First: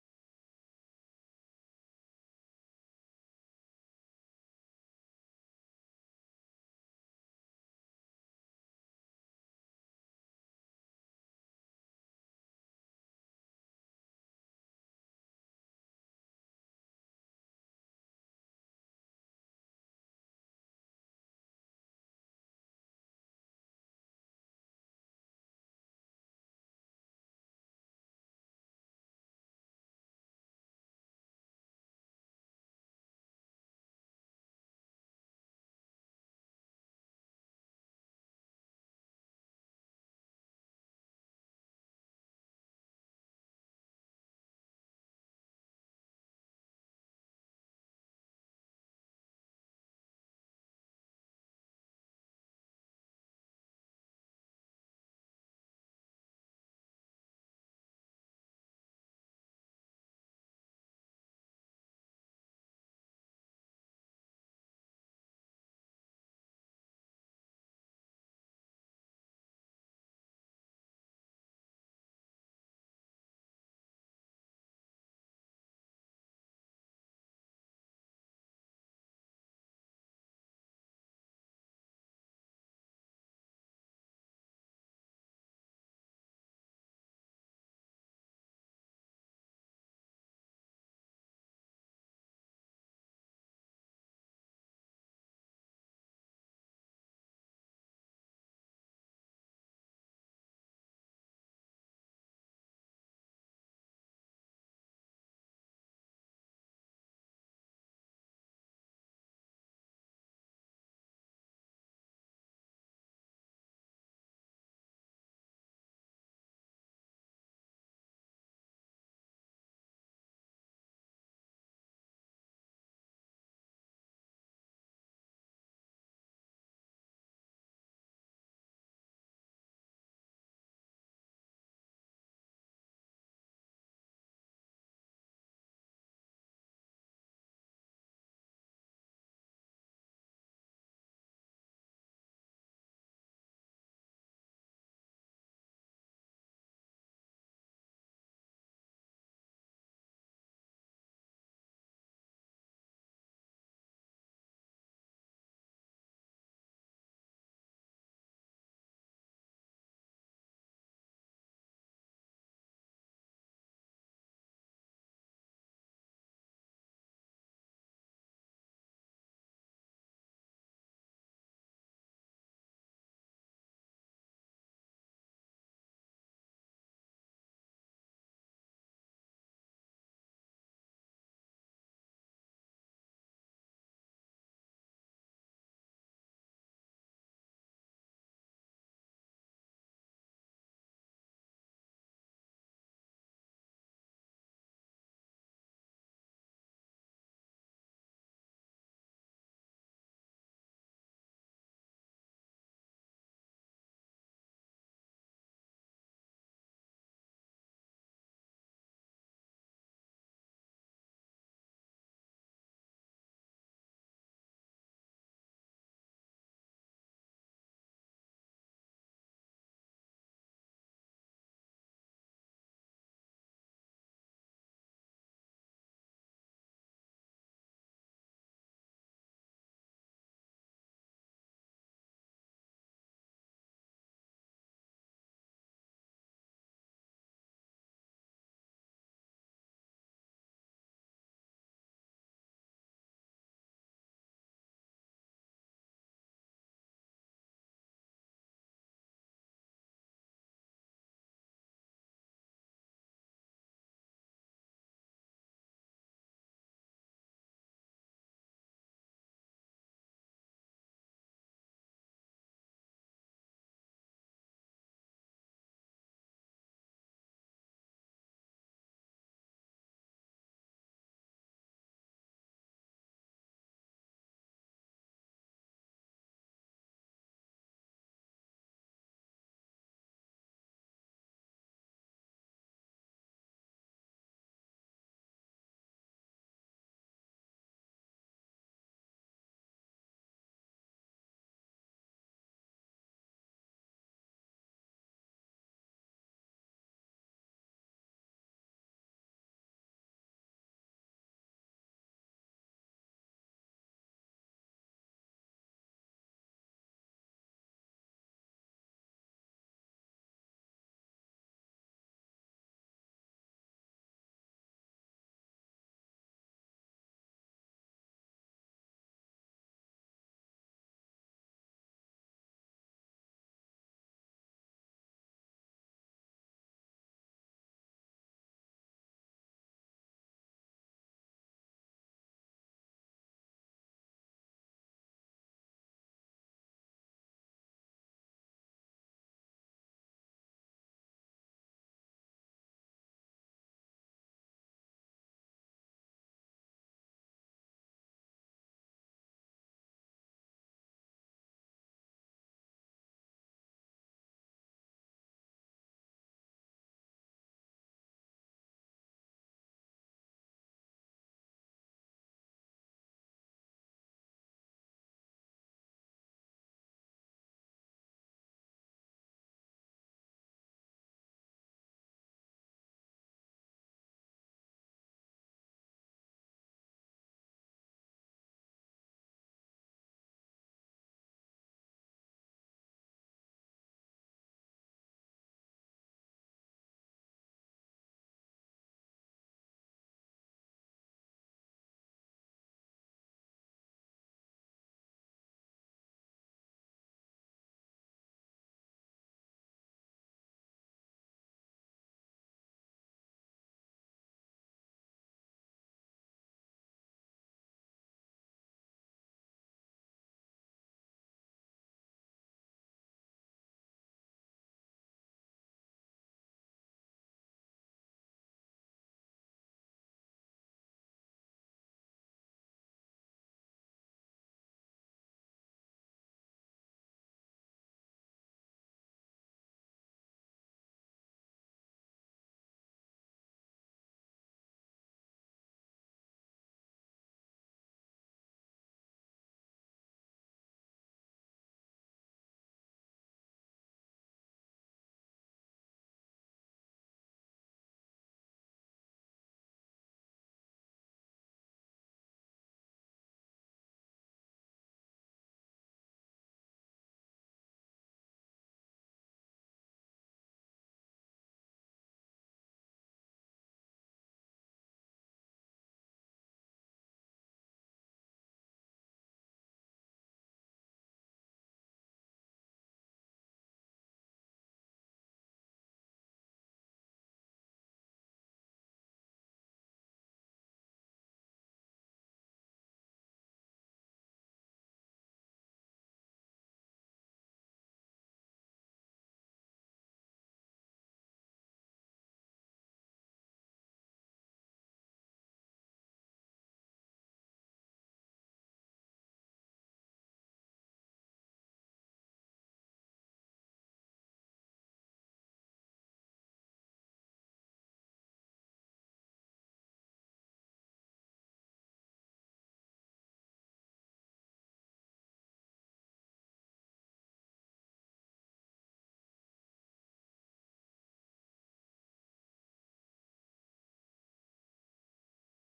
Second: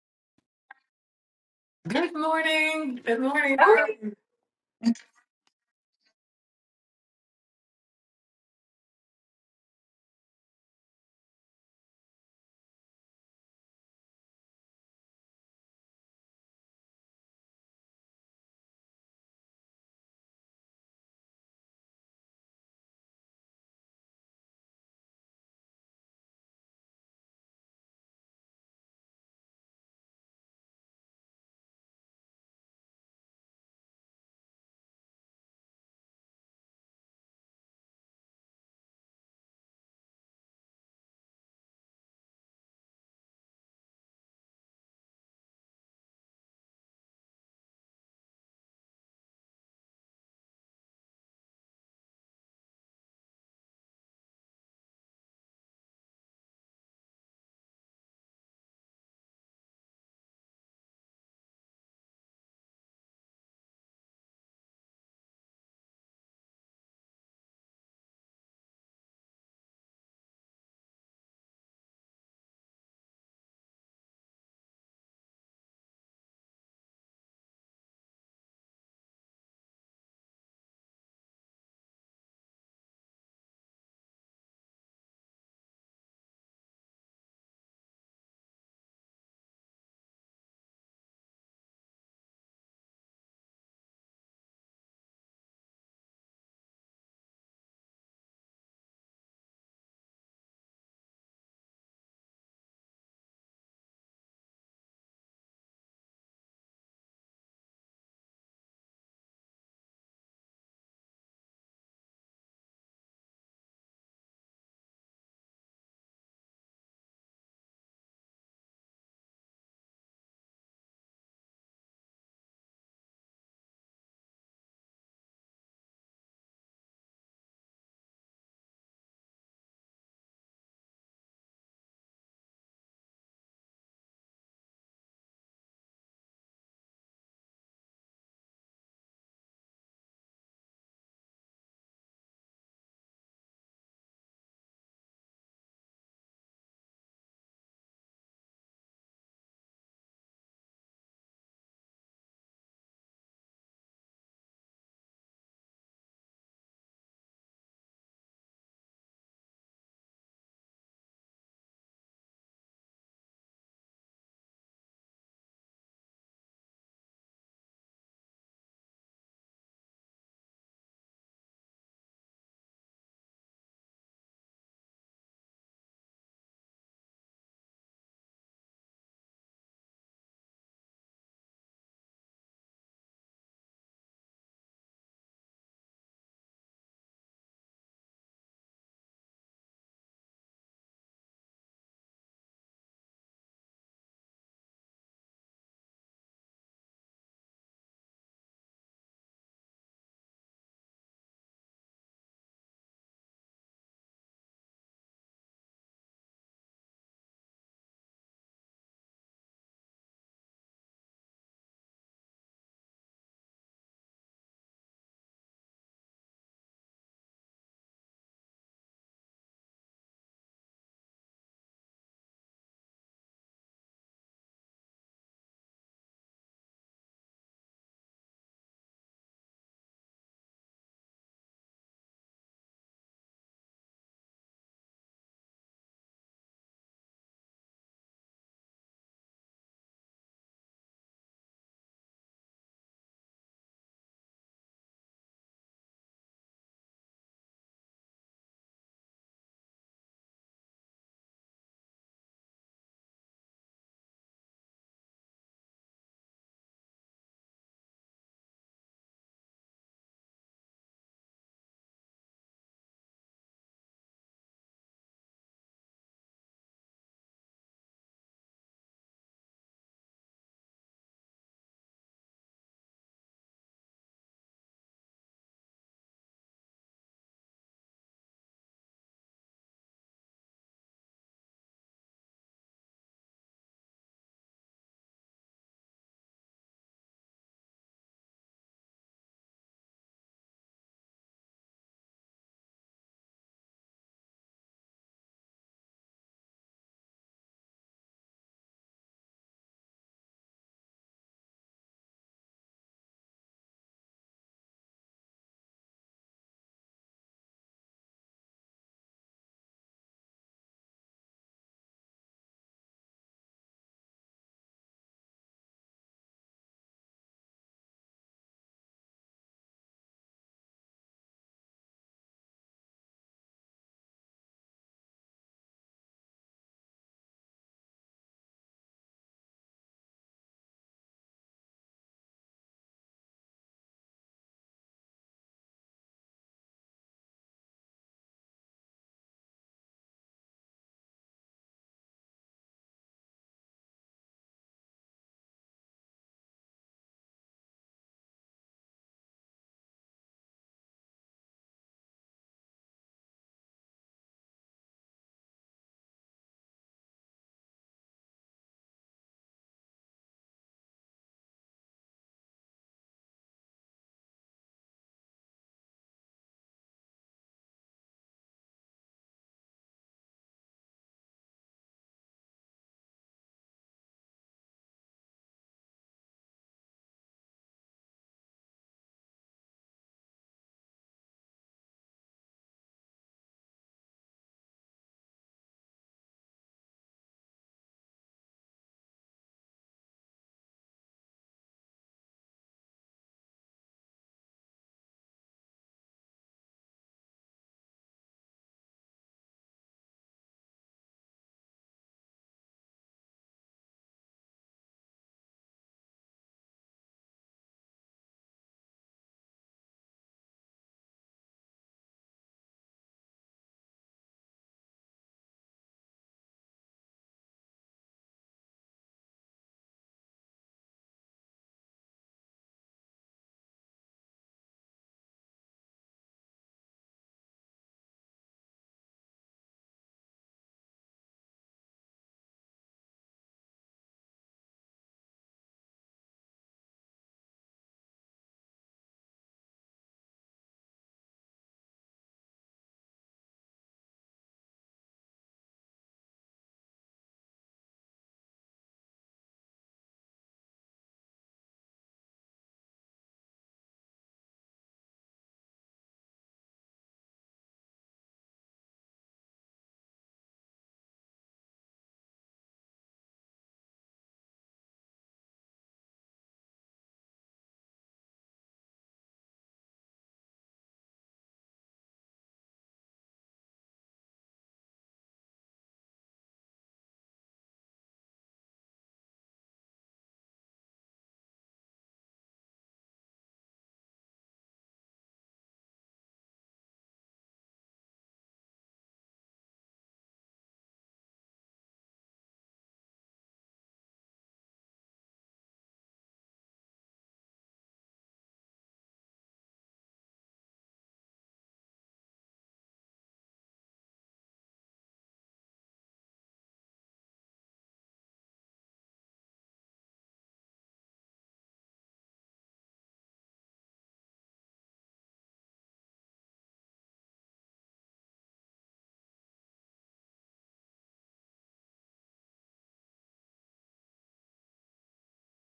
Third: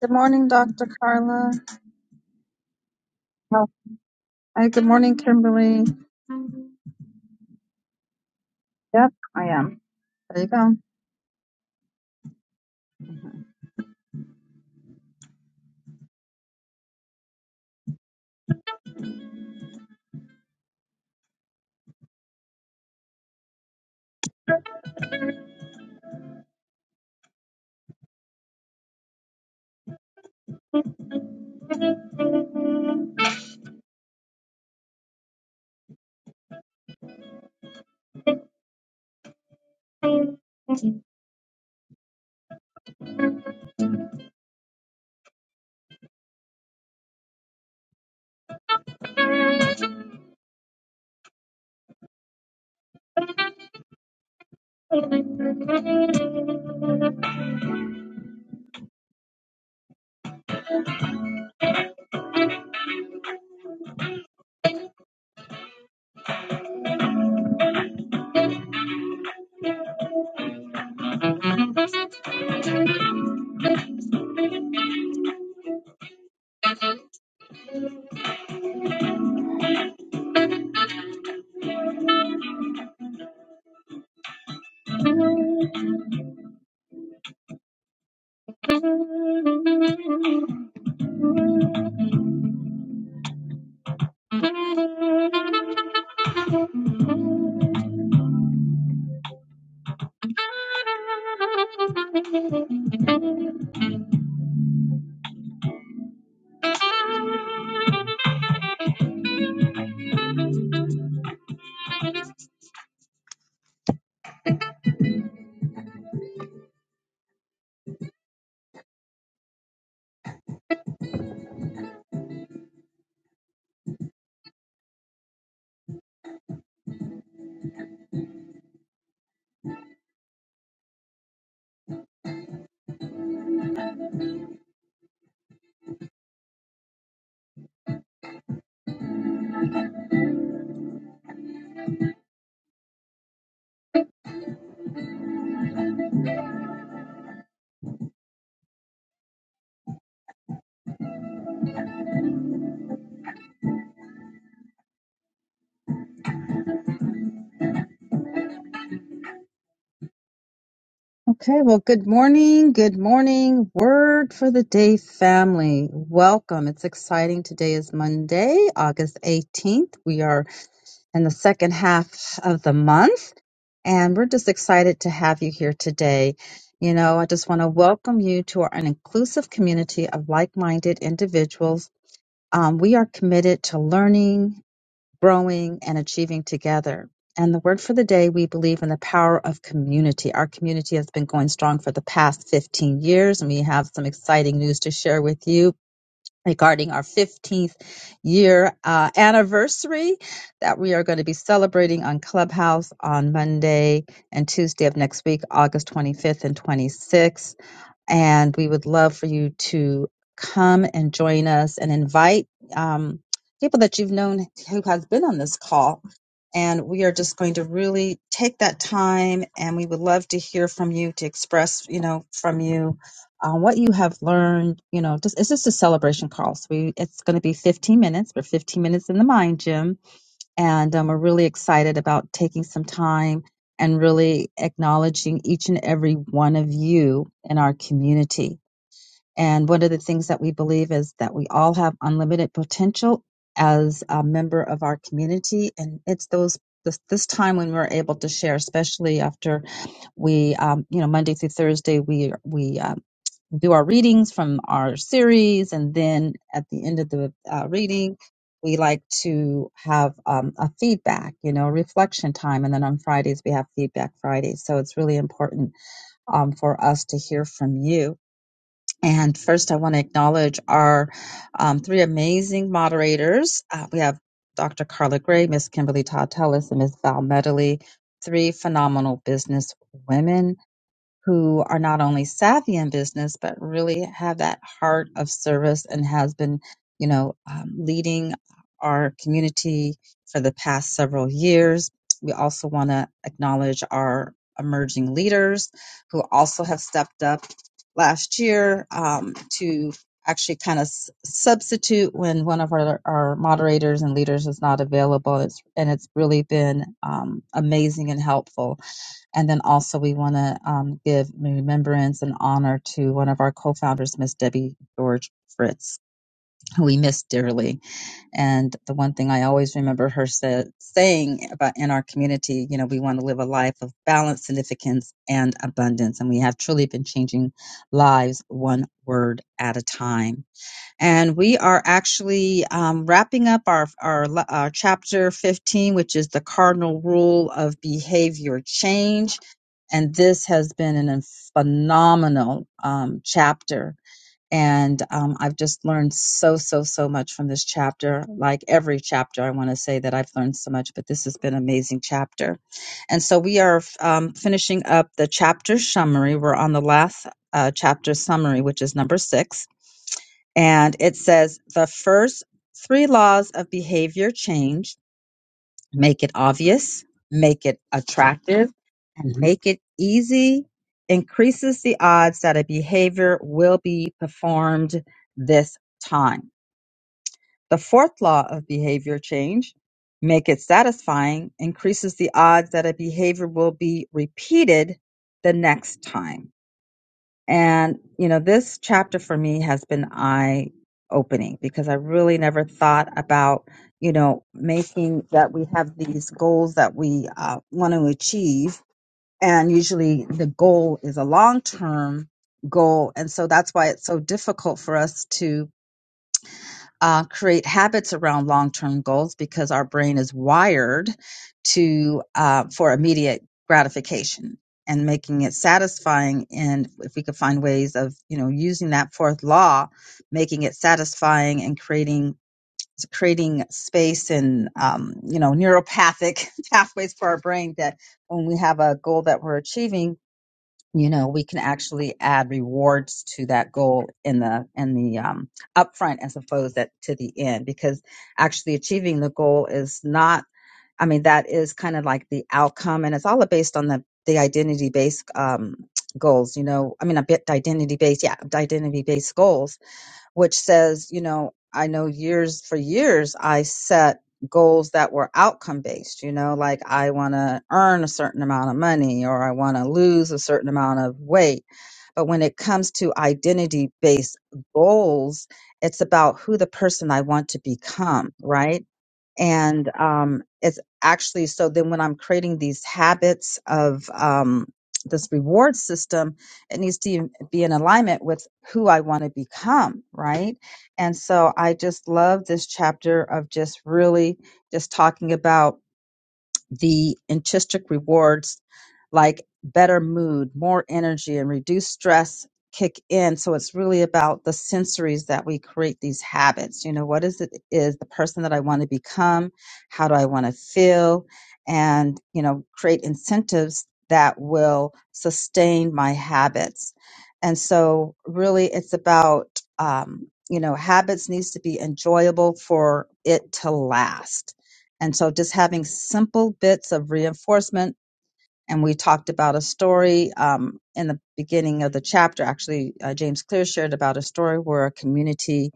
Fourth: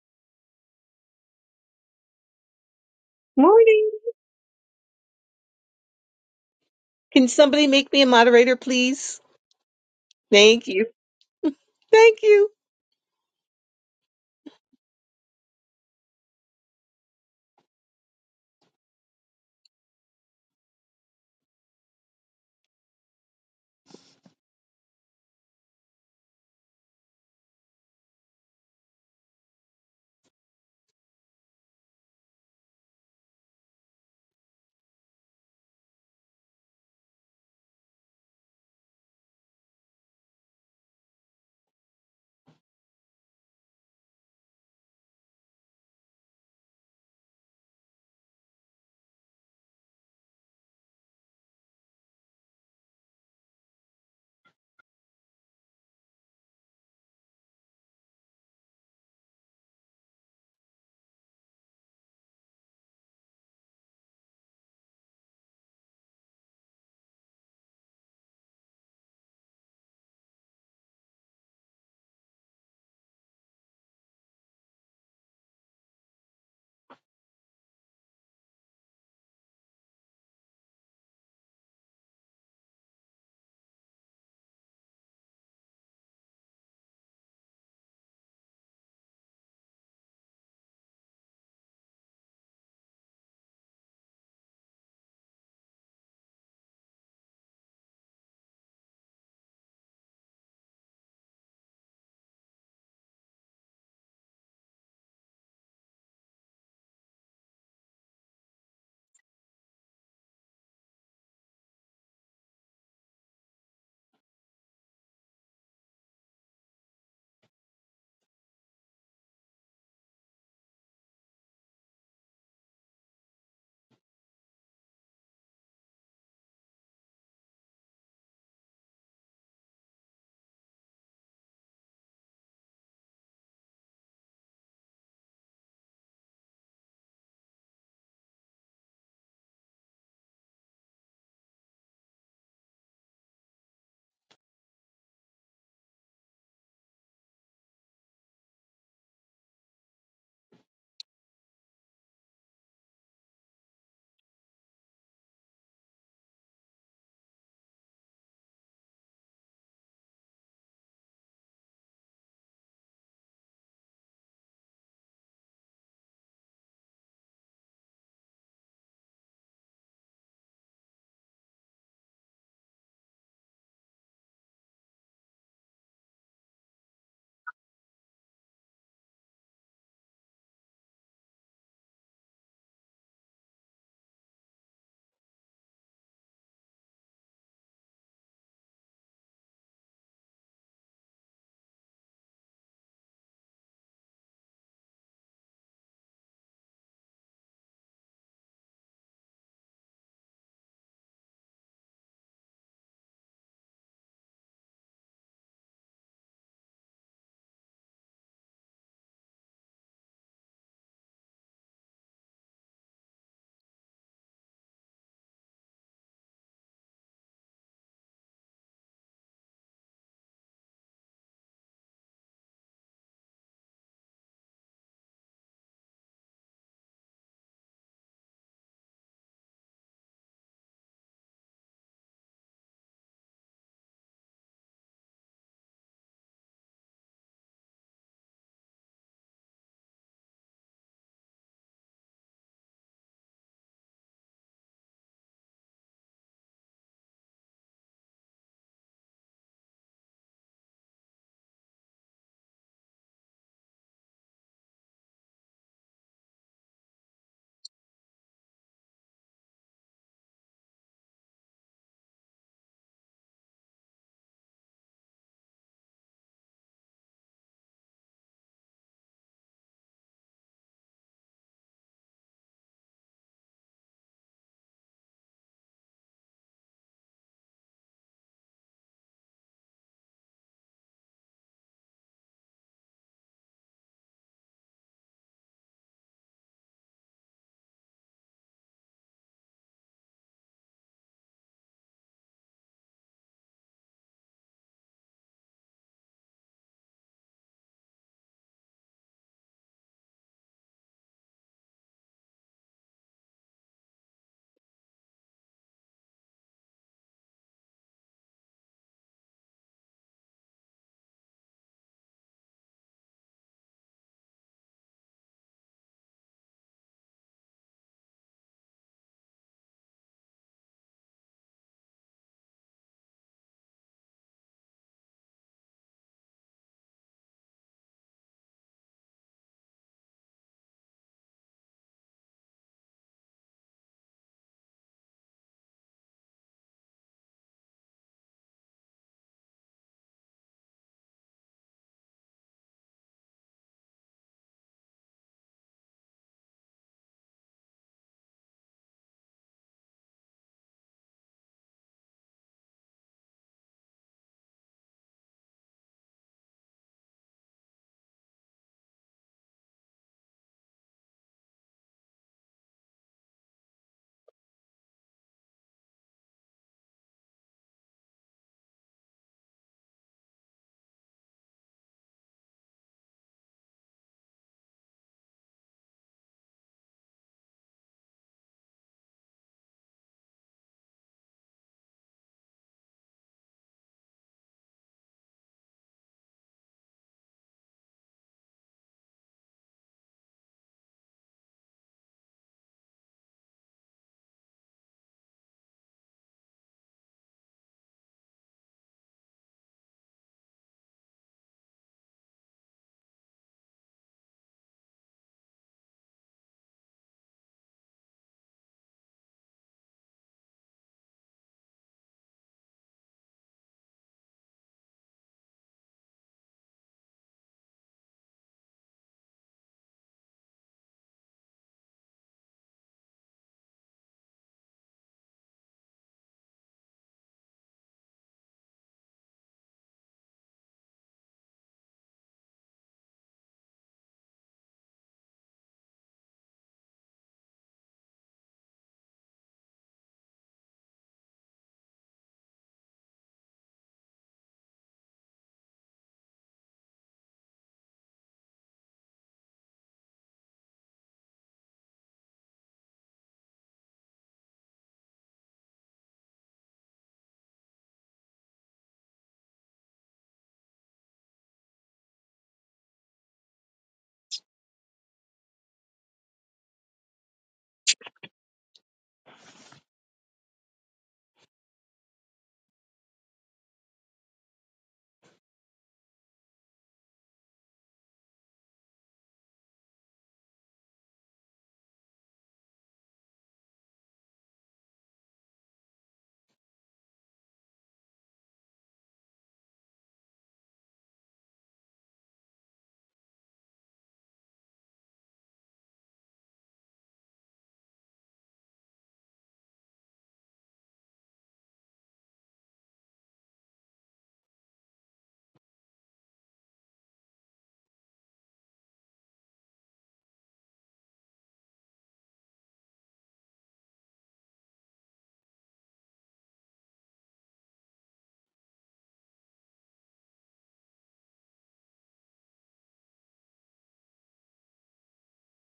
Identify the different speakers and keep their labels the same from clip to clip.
Speaker 1: Good morning, Dr. Carla.
Speaker 2: Good morning. Good morning.
Speaker 1: Oh,
Speaker 3: Morning.
Speaker 1: Hi. good morning, Kimberly.
Speaker 3: Can somebody make me a moderator,
Speaker 1: Yep,
Speaker 3: please?
Speaker 1: I am. There you
Speaker 3: Thank
Speaker 1: go.
Speaker 3: you. Thank you.
Speaker 1: Okay, well, good morning. Good morning. Word for the day, family. Welcome. It's exciting. Today is Monday, August 18th. We are in the second half of the month. And we're just excited to have you here today. You know, I just want to welcome you to our, an inclusive community of like minded individuals. Um, we are committed to learning, growing, and achieving together. And the word for the day, we believe in the power of community. Our community has been going strong for the past 15 years, and we have some exciting news to share with you regarding our 15th year uh, anniversary that we are going to be celebrating on Clubhouse on Monday and Tuesday of next week, August 25th and 26th and we would love for you to come and join us and invite um, people that you've known who has been on this call. And we are just going to really take that time, and we would love to hear from you to express, you know, from you uh, what you have learned. You know, just, it's just a celebration call. So we, it's going to be 15 minutes. We're 15 minutes in the mind gym and um, we're really excited about taking some time and really acknowledging each and every one of you in our community. And one of the things that we believe is that we all have unlimited potential as a member of our community, and it's those this, this time when we're able to share, especially after we, um, you know, Monday through Thursday, we we uh, do our readings from our series, and then at the end of the uh, reading, we like to have um, a feedback, you know, reflection time, and then on Fridays we have feedback Fridays. So it's really important um, for us to hear from you. And first, I want to acknowledge our um, three amazing moderators. Uh, we have Dr. Carla Gray, Miss Kimberly Todd Tellis, and Miss Val Medley, three phenomenal business women who are not only savvy in business but really have that heart of service and has been you know um, leading our community for the past several years we also want to acknowledge our emerging leaders who also have stepped up last year um, to actually kind of s- substitute when one of our, our moderators and leaders is not available it's, and it's really been um, amazing and helpful and then also we want to um, give remembrance and honor to one of our co-founders, Miss Debbie George Fritz, who we miss dearly. And the one thing I always remember her sa- saying about in our community, you know, we want to live a life of balance, significance, and abundance. And we have truly been changing lives one word at a time. And we are actually um, wrapping up our, our, our chapter 15, which is the cardinal rule of behavior change and this has been an, a phenomenal um, chapter. And um, I've just learned so, so, so much from this chapter. Like every chapter, I want to say that I've learned so much, but this has been an amazing chapter. And so we are um, finishing up the chapter summary. We're on the last uh, chapter summary, which is number six. And it says the first three laws of behavior change make it obvious, make it attractive, and make it easy increases the odds that a behavior will be performed this time. The fourth law of behavior change, make it satisfying, increases the odds that a behavior will be repeated the next time. And, you know, this chapter for me has been eye opening because I really never thought about, you know, making that we have these goals that we uh, want to achieve. And usually the goal is a long term goal. And so that's why it's so difficult for us to uh, create habits around long-term goals because our brain is wired to uh, for immediate gratification and making it satisfying and if we could find ways of you know using that fourth law making it satisfying and creating creating space and um, you know neuropathic pathways for our brain that when we have a goal that we're achieving you know we can actually add rewards to that goal in the in the um, upfront as opposed that to the end because actually achieving the goal is not i mean that is kind of like the outcome and it's all based on the the identity based um, goals you know i mean a bit identity based yeah identity based goals which says, you know, I know years for years I set goals that were outcome based, you know, like I want to earn a certain amount of money or I want to lose a certain amount of weight. But when it comes to identity based goals, it's about who the person I want to become, right? and um, it's actually so then when i'm creating these habits of um, this reward system it needs to be in alignment with who i want to become right and so i just love this chapter of just really just talking about the intrinsic rewards like better mood, more energy, and reduced stress kick in. So it's really about the sensories that we create these habits. You know, what is it is the person that I want to become? How do I want to feel? And, you know, create incentives that will sustain my habits. And so really it's about, um, you know, habits needs to be enjoyable for it to last and so just having simple bits of reinforcement and we talked about a story um, in the beginning of the chapter. Actually, uh, James Clear shared about a story where a community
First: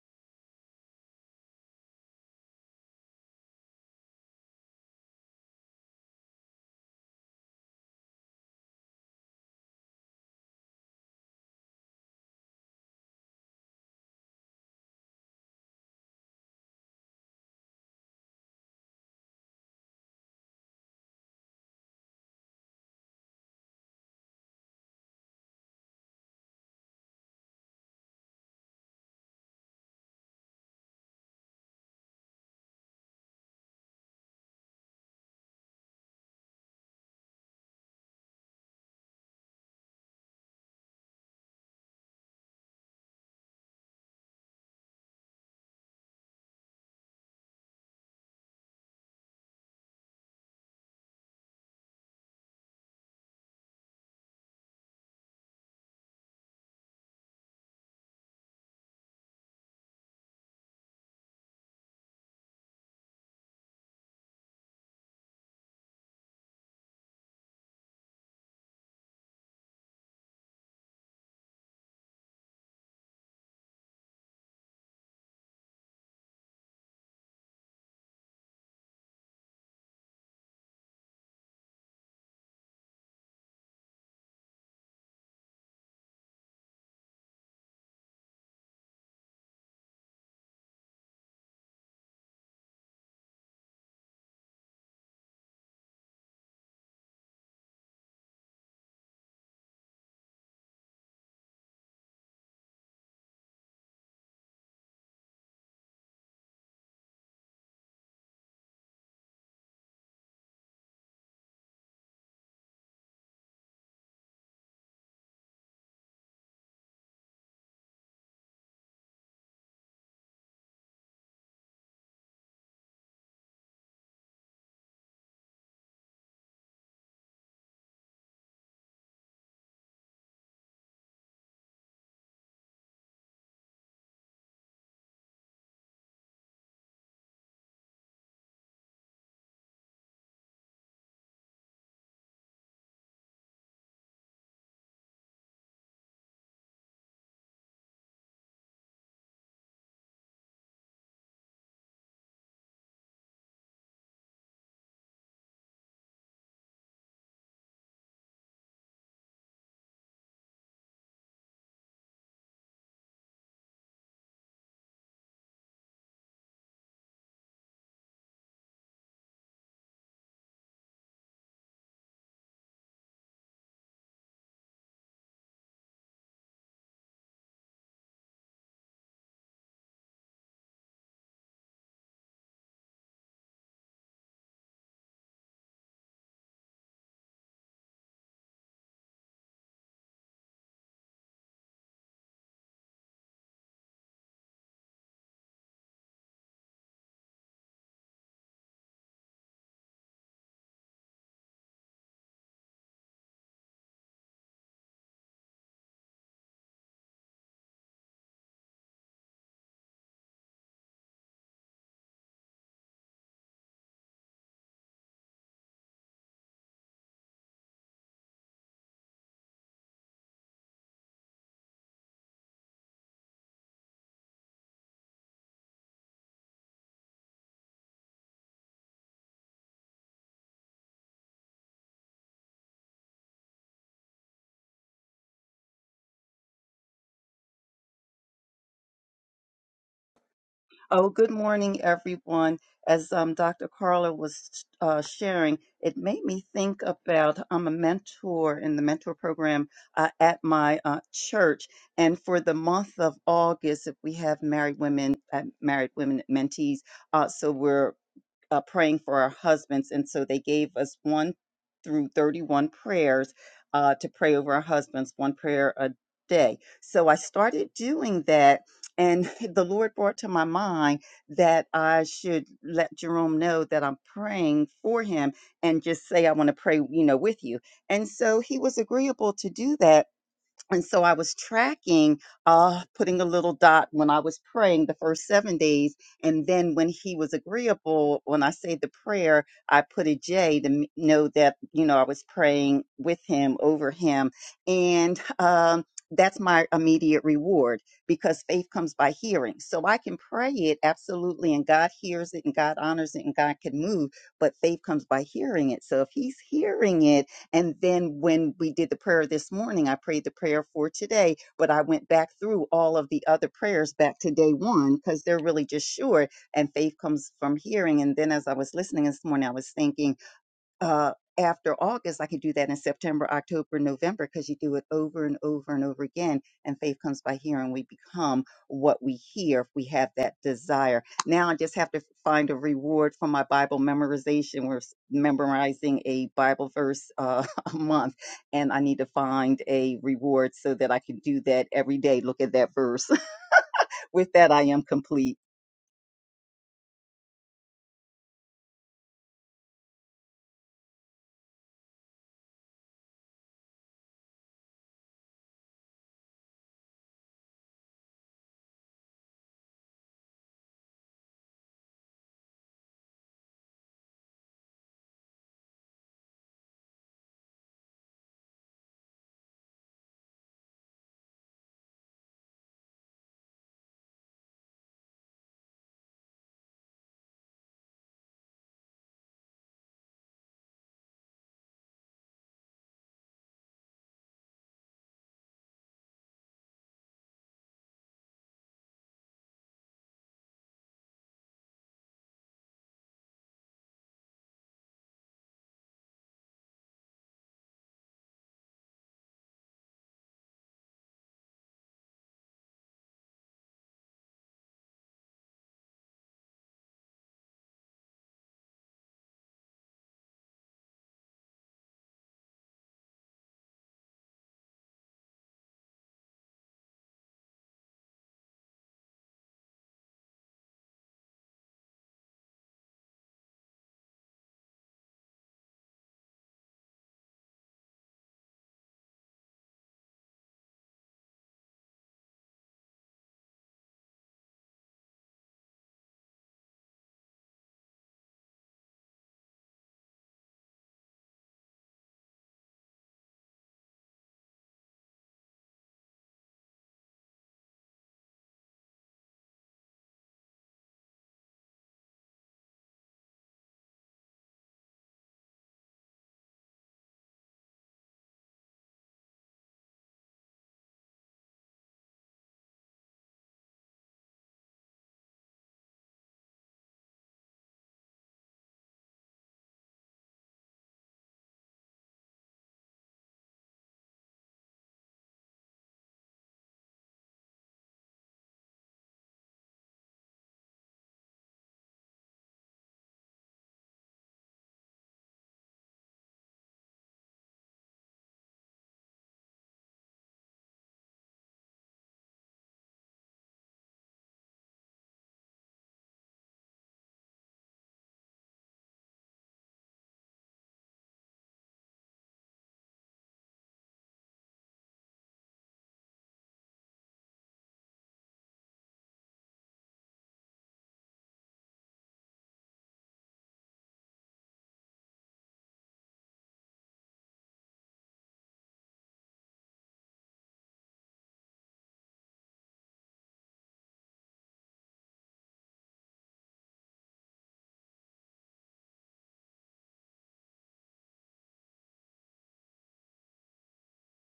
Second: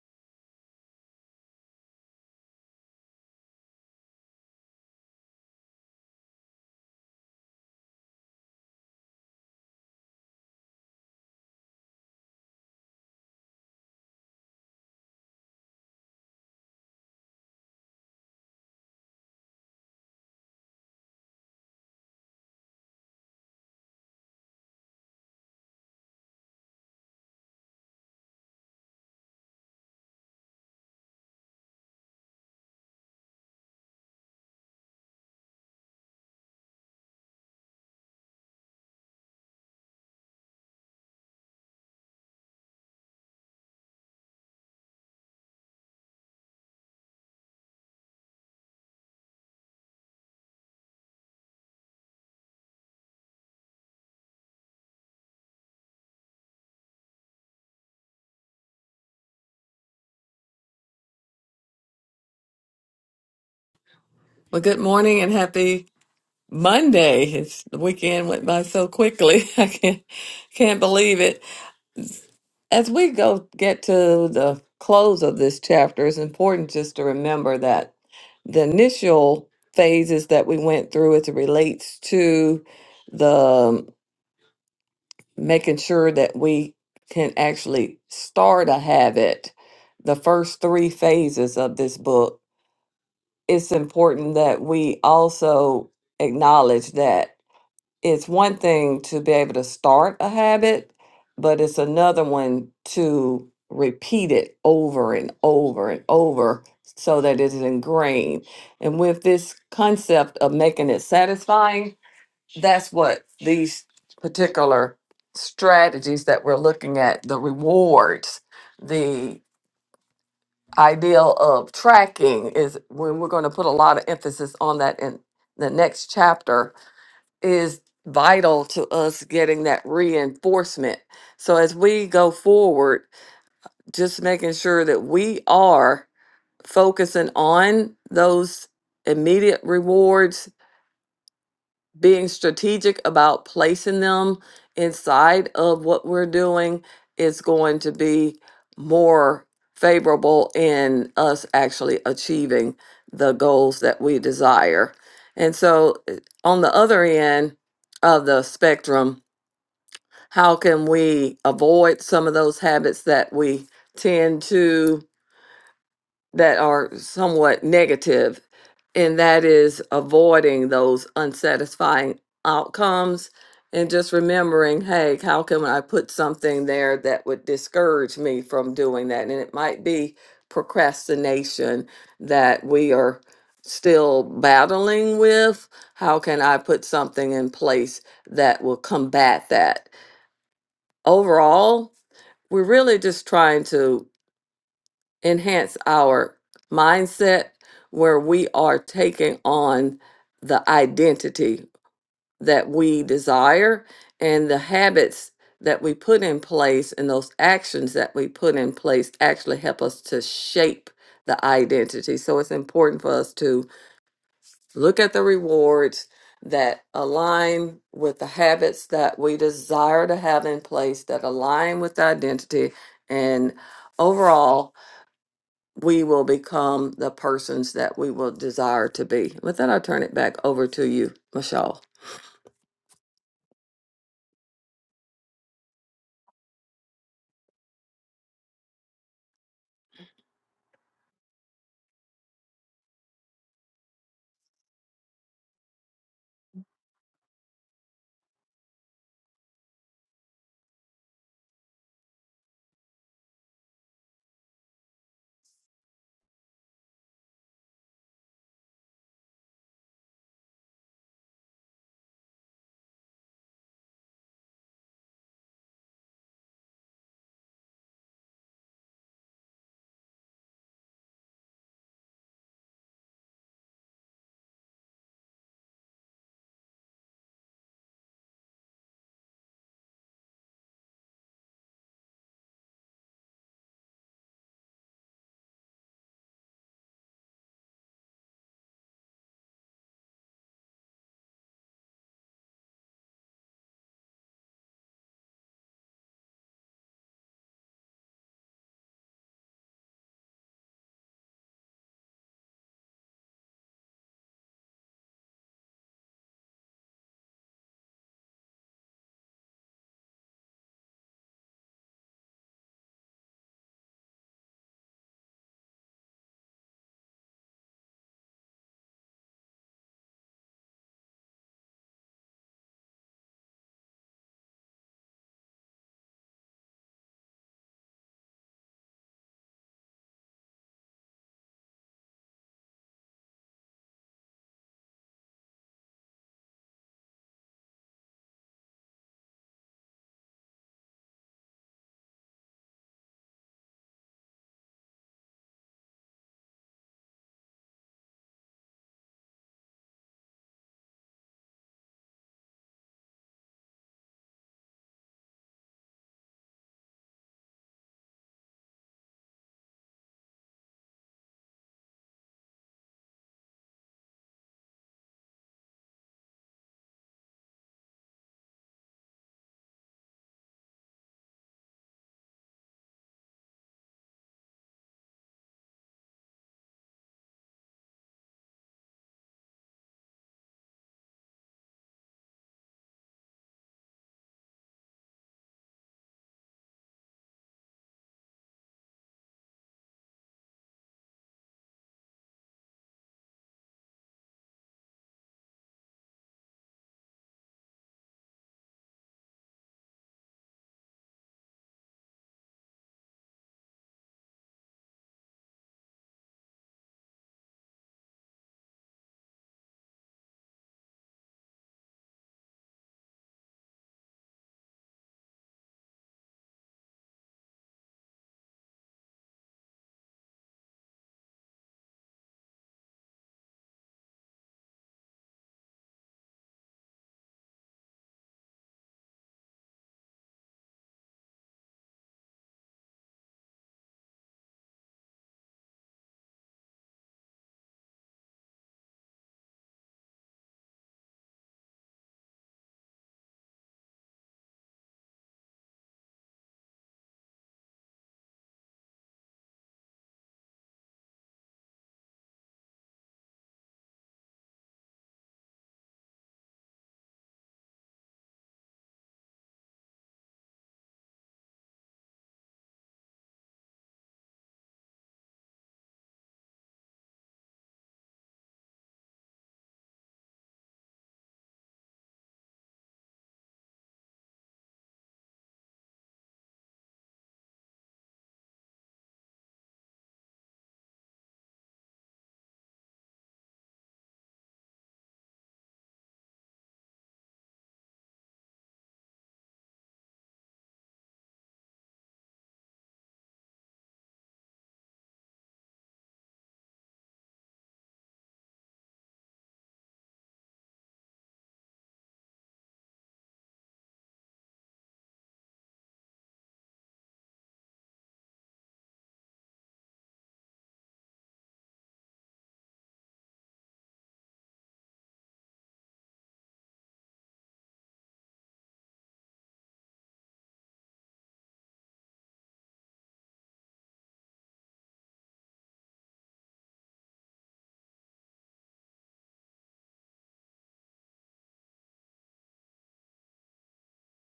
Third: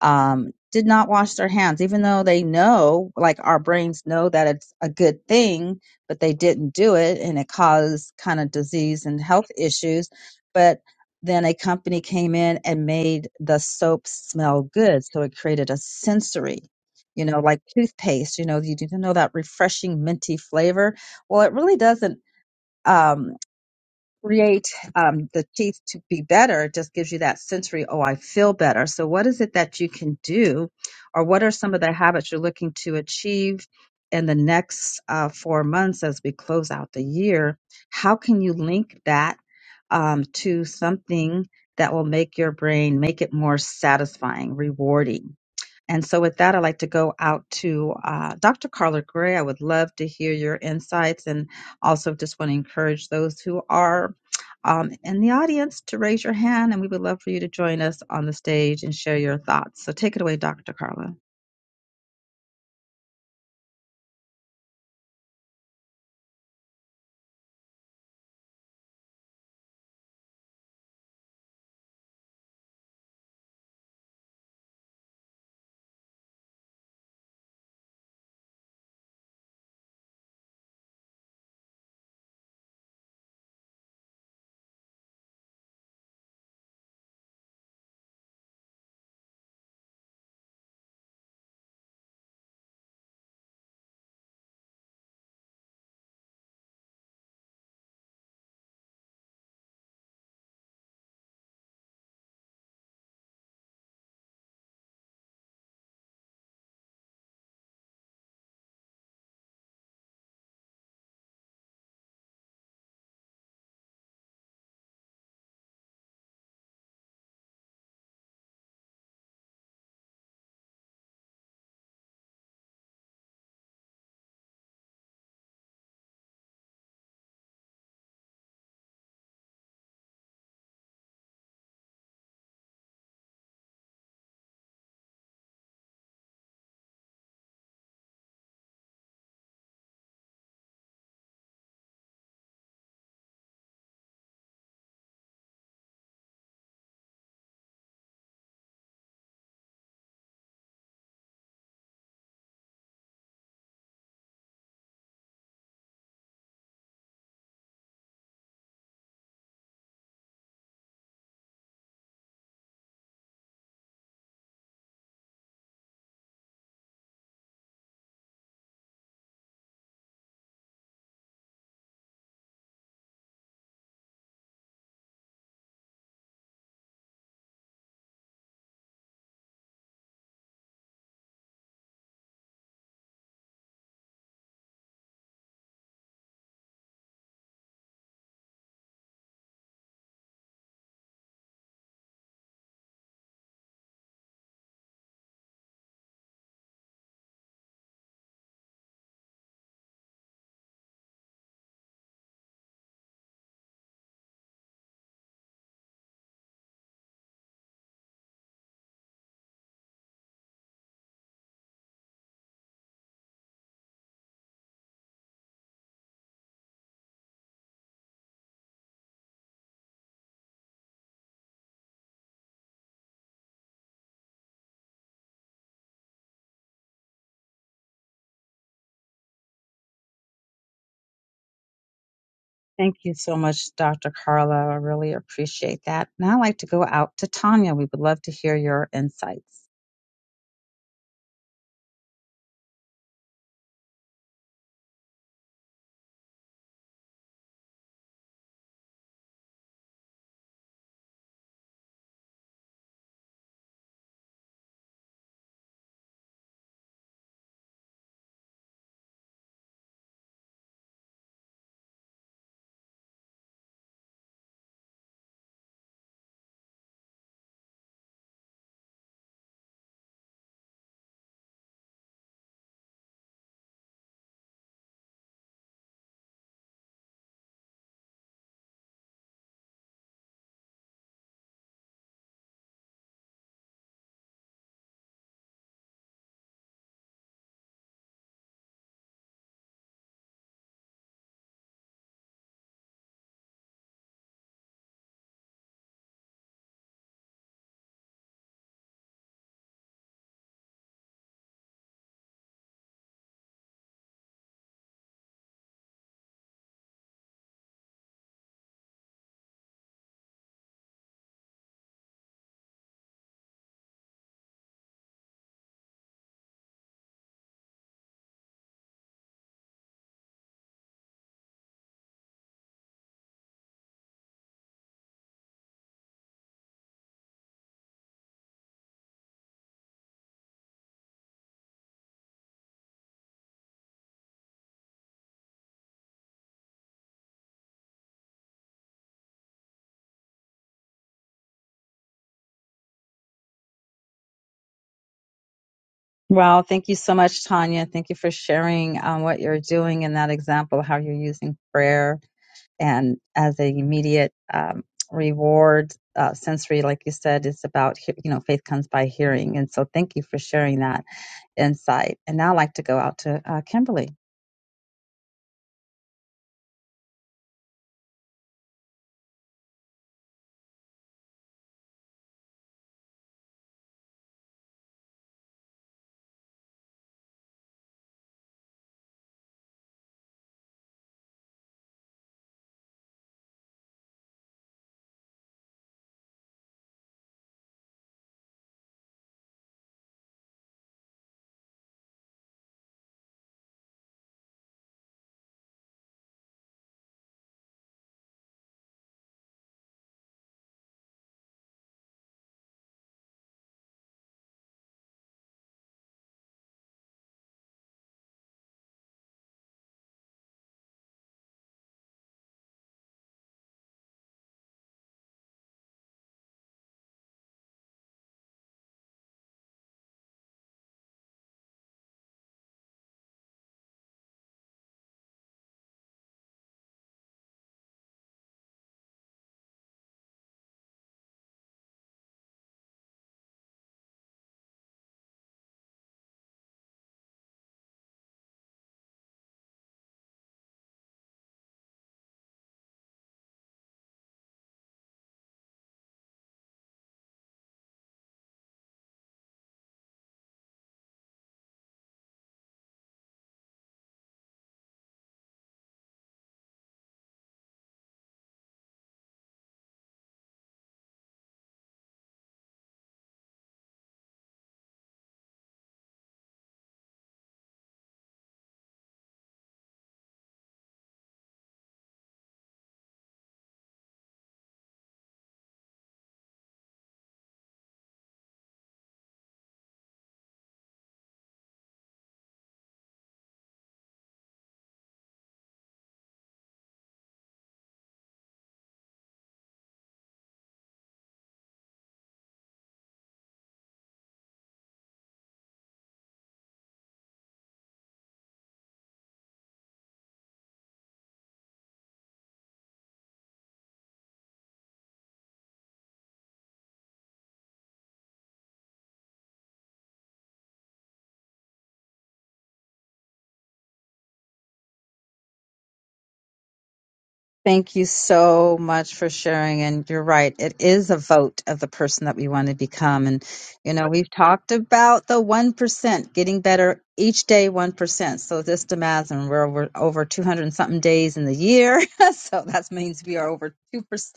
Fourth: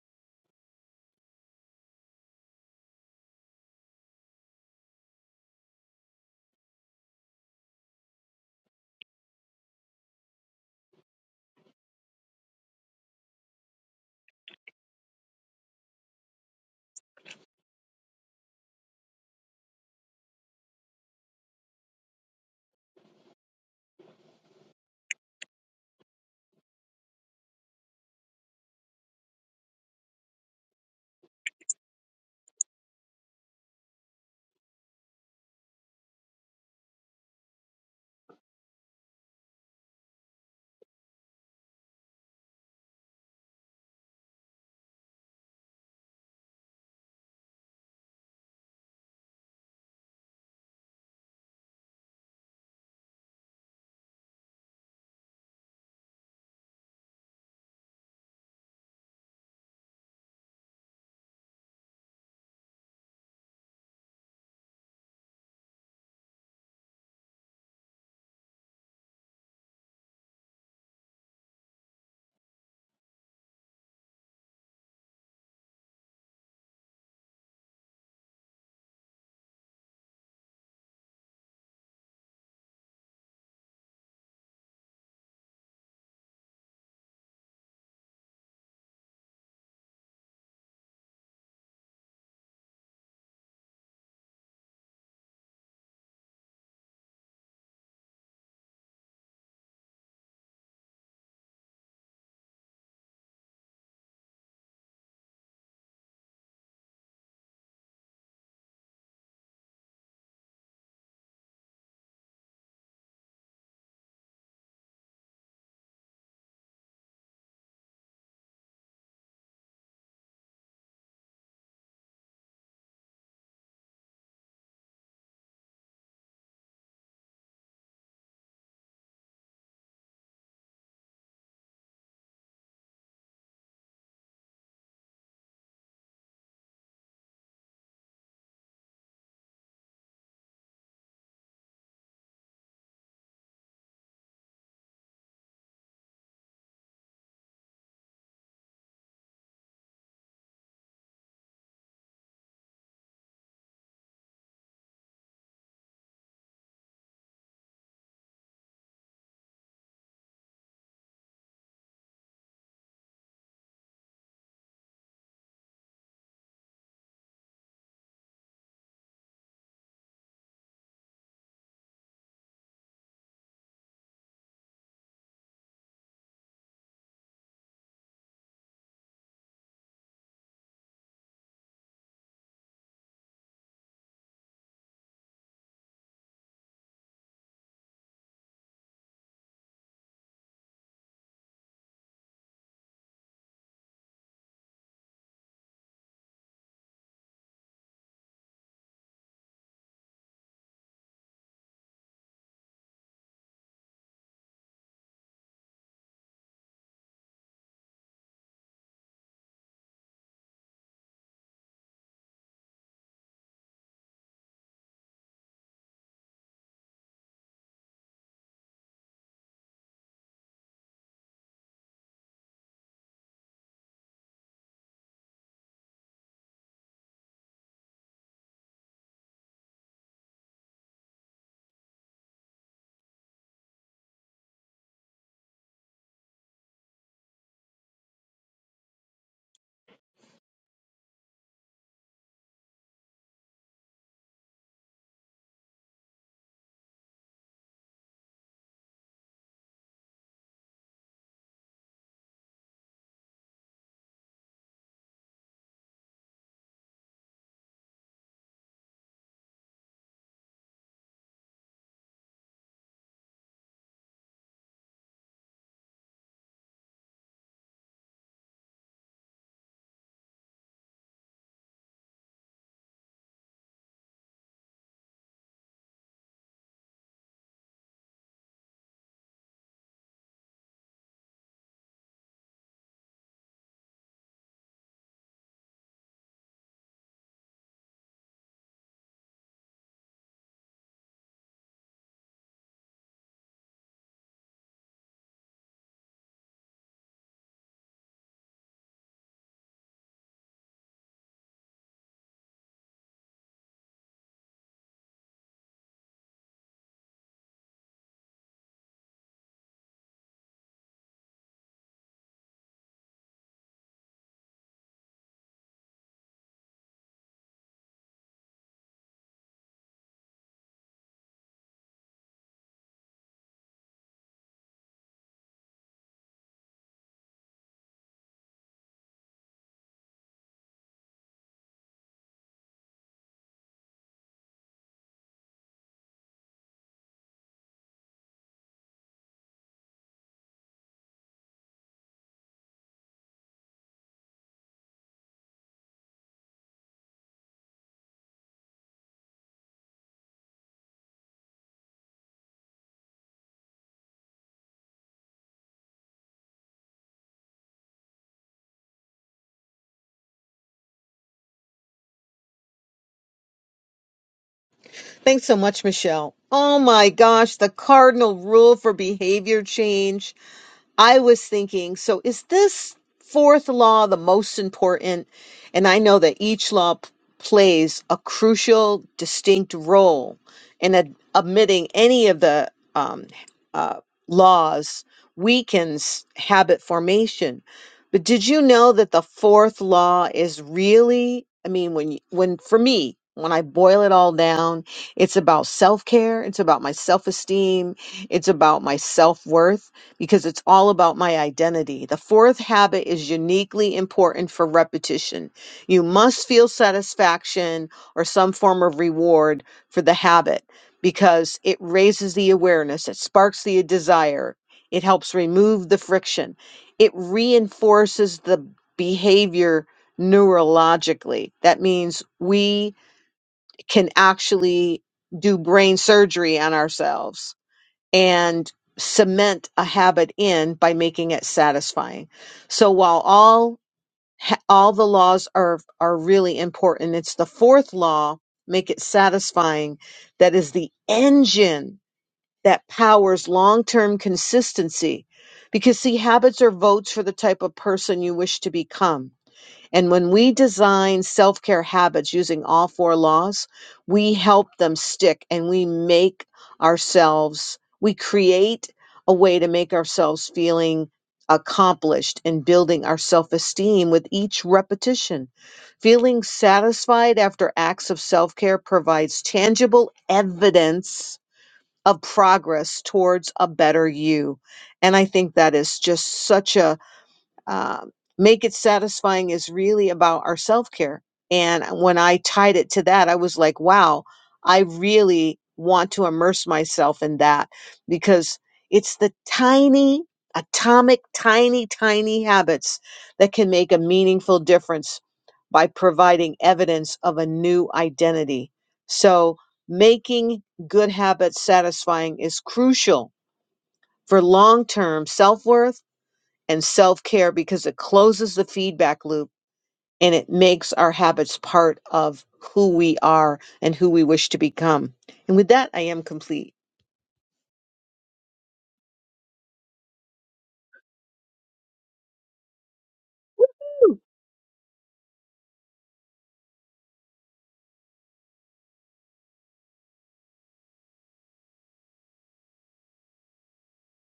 Speaker 1: um, did not wash their hands, even though they know, like our brains know that it's a good thing, but they didn't do it and it caused kind of disease and health issues. But then a company came in and made the soap smell good. So it created a sensory, you know, like toothpaste, you know, you need to know that refreshing minty flavor. Well, it really doesn't um, create um, the teeth to be better it just gives you that sensory, oh, I feel better. So, what is it that you can do, or what are some of the habits you're looking to achieve in the next uh, four months as we close out the year? How can you link that um, to something that will make your brain make it more satisfying, rewarding? And so, with that, I'd like to go out to uh, Dr. Carla Gray. I would love to hear your insights and also just want to encourage those who are um, in the audience to raise your hand, and we would love for you to join us on the stage and share your thoughts. So, take it away, Dr. Carla.
Speaker 2: Well, good morning and happy Monday. It's the weekend went by so quickly. I can't can't believe it. As we go get to the close of this chapter, it's important just to remember that the initial phases that we went through as it relates to the um, making sure that we can actually start a habit. The first three phases of this book it's important that we also acknowledge that it's one thing to be able to start a habit, but it's another one to repeat it over and over and over so that it is ingrained. And with this concept of making it satisfying, that's what these particular strategies that we're looking at the rewards, ideal of tracking is when we're going to put a lot of emphasis on that in the next chapter is vital to us getting that reinforcement. So as we go forward, just making sure that we are focusing on those immediate rewards being strategic about placing them inside of what we're doing is going to be more favorable in us actually achieving the goals that we desire. And so, uh, on the other end of the spectrum, how can we avoid some of those habits that we tend to? that are somewhat negative, and that is avoiding those unsatisfying outcomes and just remembering, hey, how can I put something there that would discourage me from doing that? And it might be procrastination that we are still battling with. How can I put something in place that will combat that? Overall, we're really just trying to enhance our mindset where we are taking on the identity that we desire and the habits that we put in place and those actions that we put in place actually help us to shape the identity. So it's important for us to look at the rewards that align with the habits that we desire to have in place that align with the identity and overall we will become the persons that we will desire to be. With that, i turn it back over to you, Michelle.
Speaker 1: Thank you so much, Dr. Carla. I really appreciate that. Now I'd like to go out to Tanya. We would love to hear your insights.
Speaker 4: Oh, good morning, everyone. As um, Dr. Carla was uh, sharing, it made me think about I'm a mentor in the mentor program uh, at my uh, church, and for the month of August, if we have married women, uh, married women mentees, uh, so we're uh, praying for our husbands. And so they gave us one through 31 prayers uh, to pray over our husbands, one prayer a day. So I started doing that. And the Lord brought to my mind that I should let Jerome know that I'm praying for him and just say, I want to pray, you know, with you. And so he was agreeable to do that and so I was tracking, uh, putting a little dot when I was praying the first seven days. And then when he was agreeable, when I say the prayer, I put a J to m- know that, you know, I was praying with him, over him. And, um, that's my immediate reward because faith comes by hearing. So I can pray it absolutely, and God hears it, and God honors it, and God can move. But faith comes by hearing it. So if He's hearing it, and then when we did the prayer this morning, I prayed the prayer for today, but I went back through all of the other prayers back to day one because they're really just short. And faith comes from hearing. And then as I was listening this morning, I was thinking, uh, after August, I could do that in September, October, November, because you do it over and over and over again. And faith comes by hearing. We become what we hear if we have that desire. Now I just have to find a reward for my Bible memorization. We're s- memorizing a Bible verse uh, a month, and I need to find a reward so that I can do that every day. Look at that verse. With that, I am complete.
Speaker 1: Well, thank you so much, Tanya. Thank you for sharing um, what you're doing in that example, how you're using prayer and as a immediate um, reward. Uh, sensory, like you said, it's about, he- you know, faith comes by hearing. And so thank you for sharing that insight. And now I'd like to go out to uh, Kimberly.
Speaker 3: Thanks so much, Michelle. Oh my gosh, the cardinal rule for behavior change. I was thinking, so is this fourth law the most important? And I know that each law p- plays a crucial, distinct role in ad- admitting any of the um, uh, laws weakens habit formation. But did you know that the fourth law is really, I mean, when you, when for me, when I boil it all down, it's about self-care, it's about my self-esteem, it's about my self-worth because it's all about my identity. The fourth habit is uniquely important for repetition. You must feel satisfaction or some form of reward for the habit because it raises the awareness, it sparks the desire, it helps remove the friction, it reinforces the behavior neurologically. That means we can actually do brain surgery on ourselves and cement a habit in by making it satisfying. So while all ha- all the laws are are really important, it's the fourth law, make it satisfying, that is the engine that powers long-term consistency. Because see habits are votes for the type of person you wish to become. And when we design self care habits using all four laws, we help them stick and we make ourselves, we create a way to make ourselves feeling accomplished and building our self esteem with each repetition. Feeling satisfied after acts of self care provides tangible evidence of progress towards a better you. And I think that is just such a um, make it satisfying is really about our self care. And when I tied it to that, I was like, wow, I really want to immerse myself in that because it's the tiny, atomic, tiny, tiny habits that can make a meaningful difference by providing evidence of a new identity. So, making good habits satisfying is crucial for long term self worth and self care because it closes the feedback loop and it makes our habits part of who we are and who we wish to become. And with that, I am complete.
Speaker 1: Thank you so much for sharing. And you're right. It is a vote of the person that we want to become. And, you know, we've talked about the 1% getting better each day, 1%. So this the math, and we're over, over 200 and something days in the year. so that means we are over 2%,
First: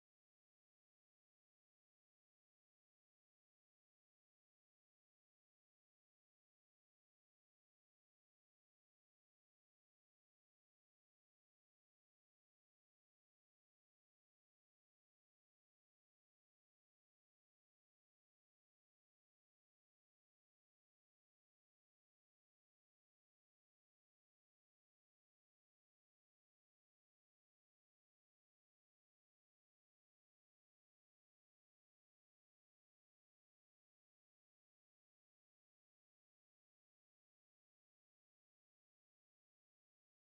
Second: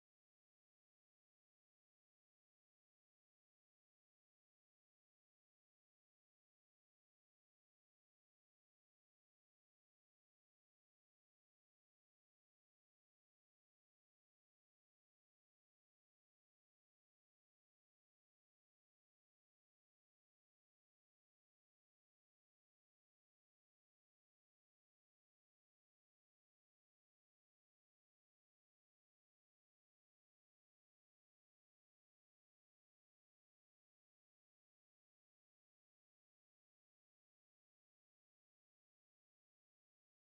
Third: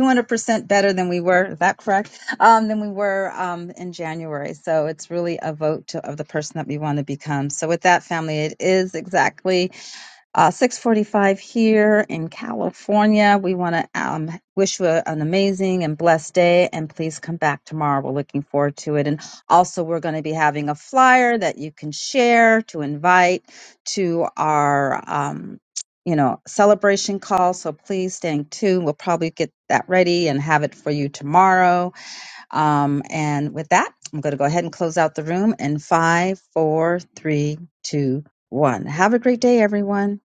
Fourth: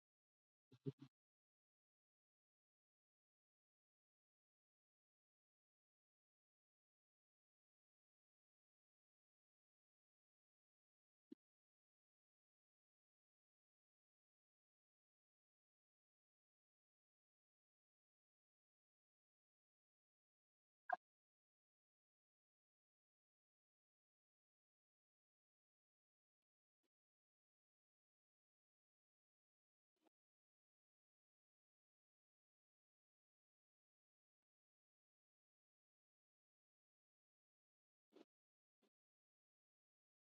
Speaker 1: 200% better than we were. Is that correct? Um, than we were um, in January. So it's really a vote to, of the person that we want to become. So with that, family, it is exactly uh, 6:45 here in California. We want to um, wish you a- an amazing and blessed day, and please come back tomorrow. We're looking forward to it. And also, we're going to be having a flyer that you can share to invite to our, um, you know, celebration call. So please stay tuned. We'll probably get that ready and have it for you tomorrow um, and with that, I'm going to go ahead and close out the room in five, four, three, two, one. Have a great day, everyone.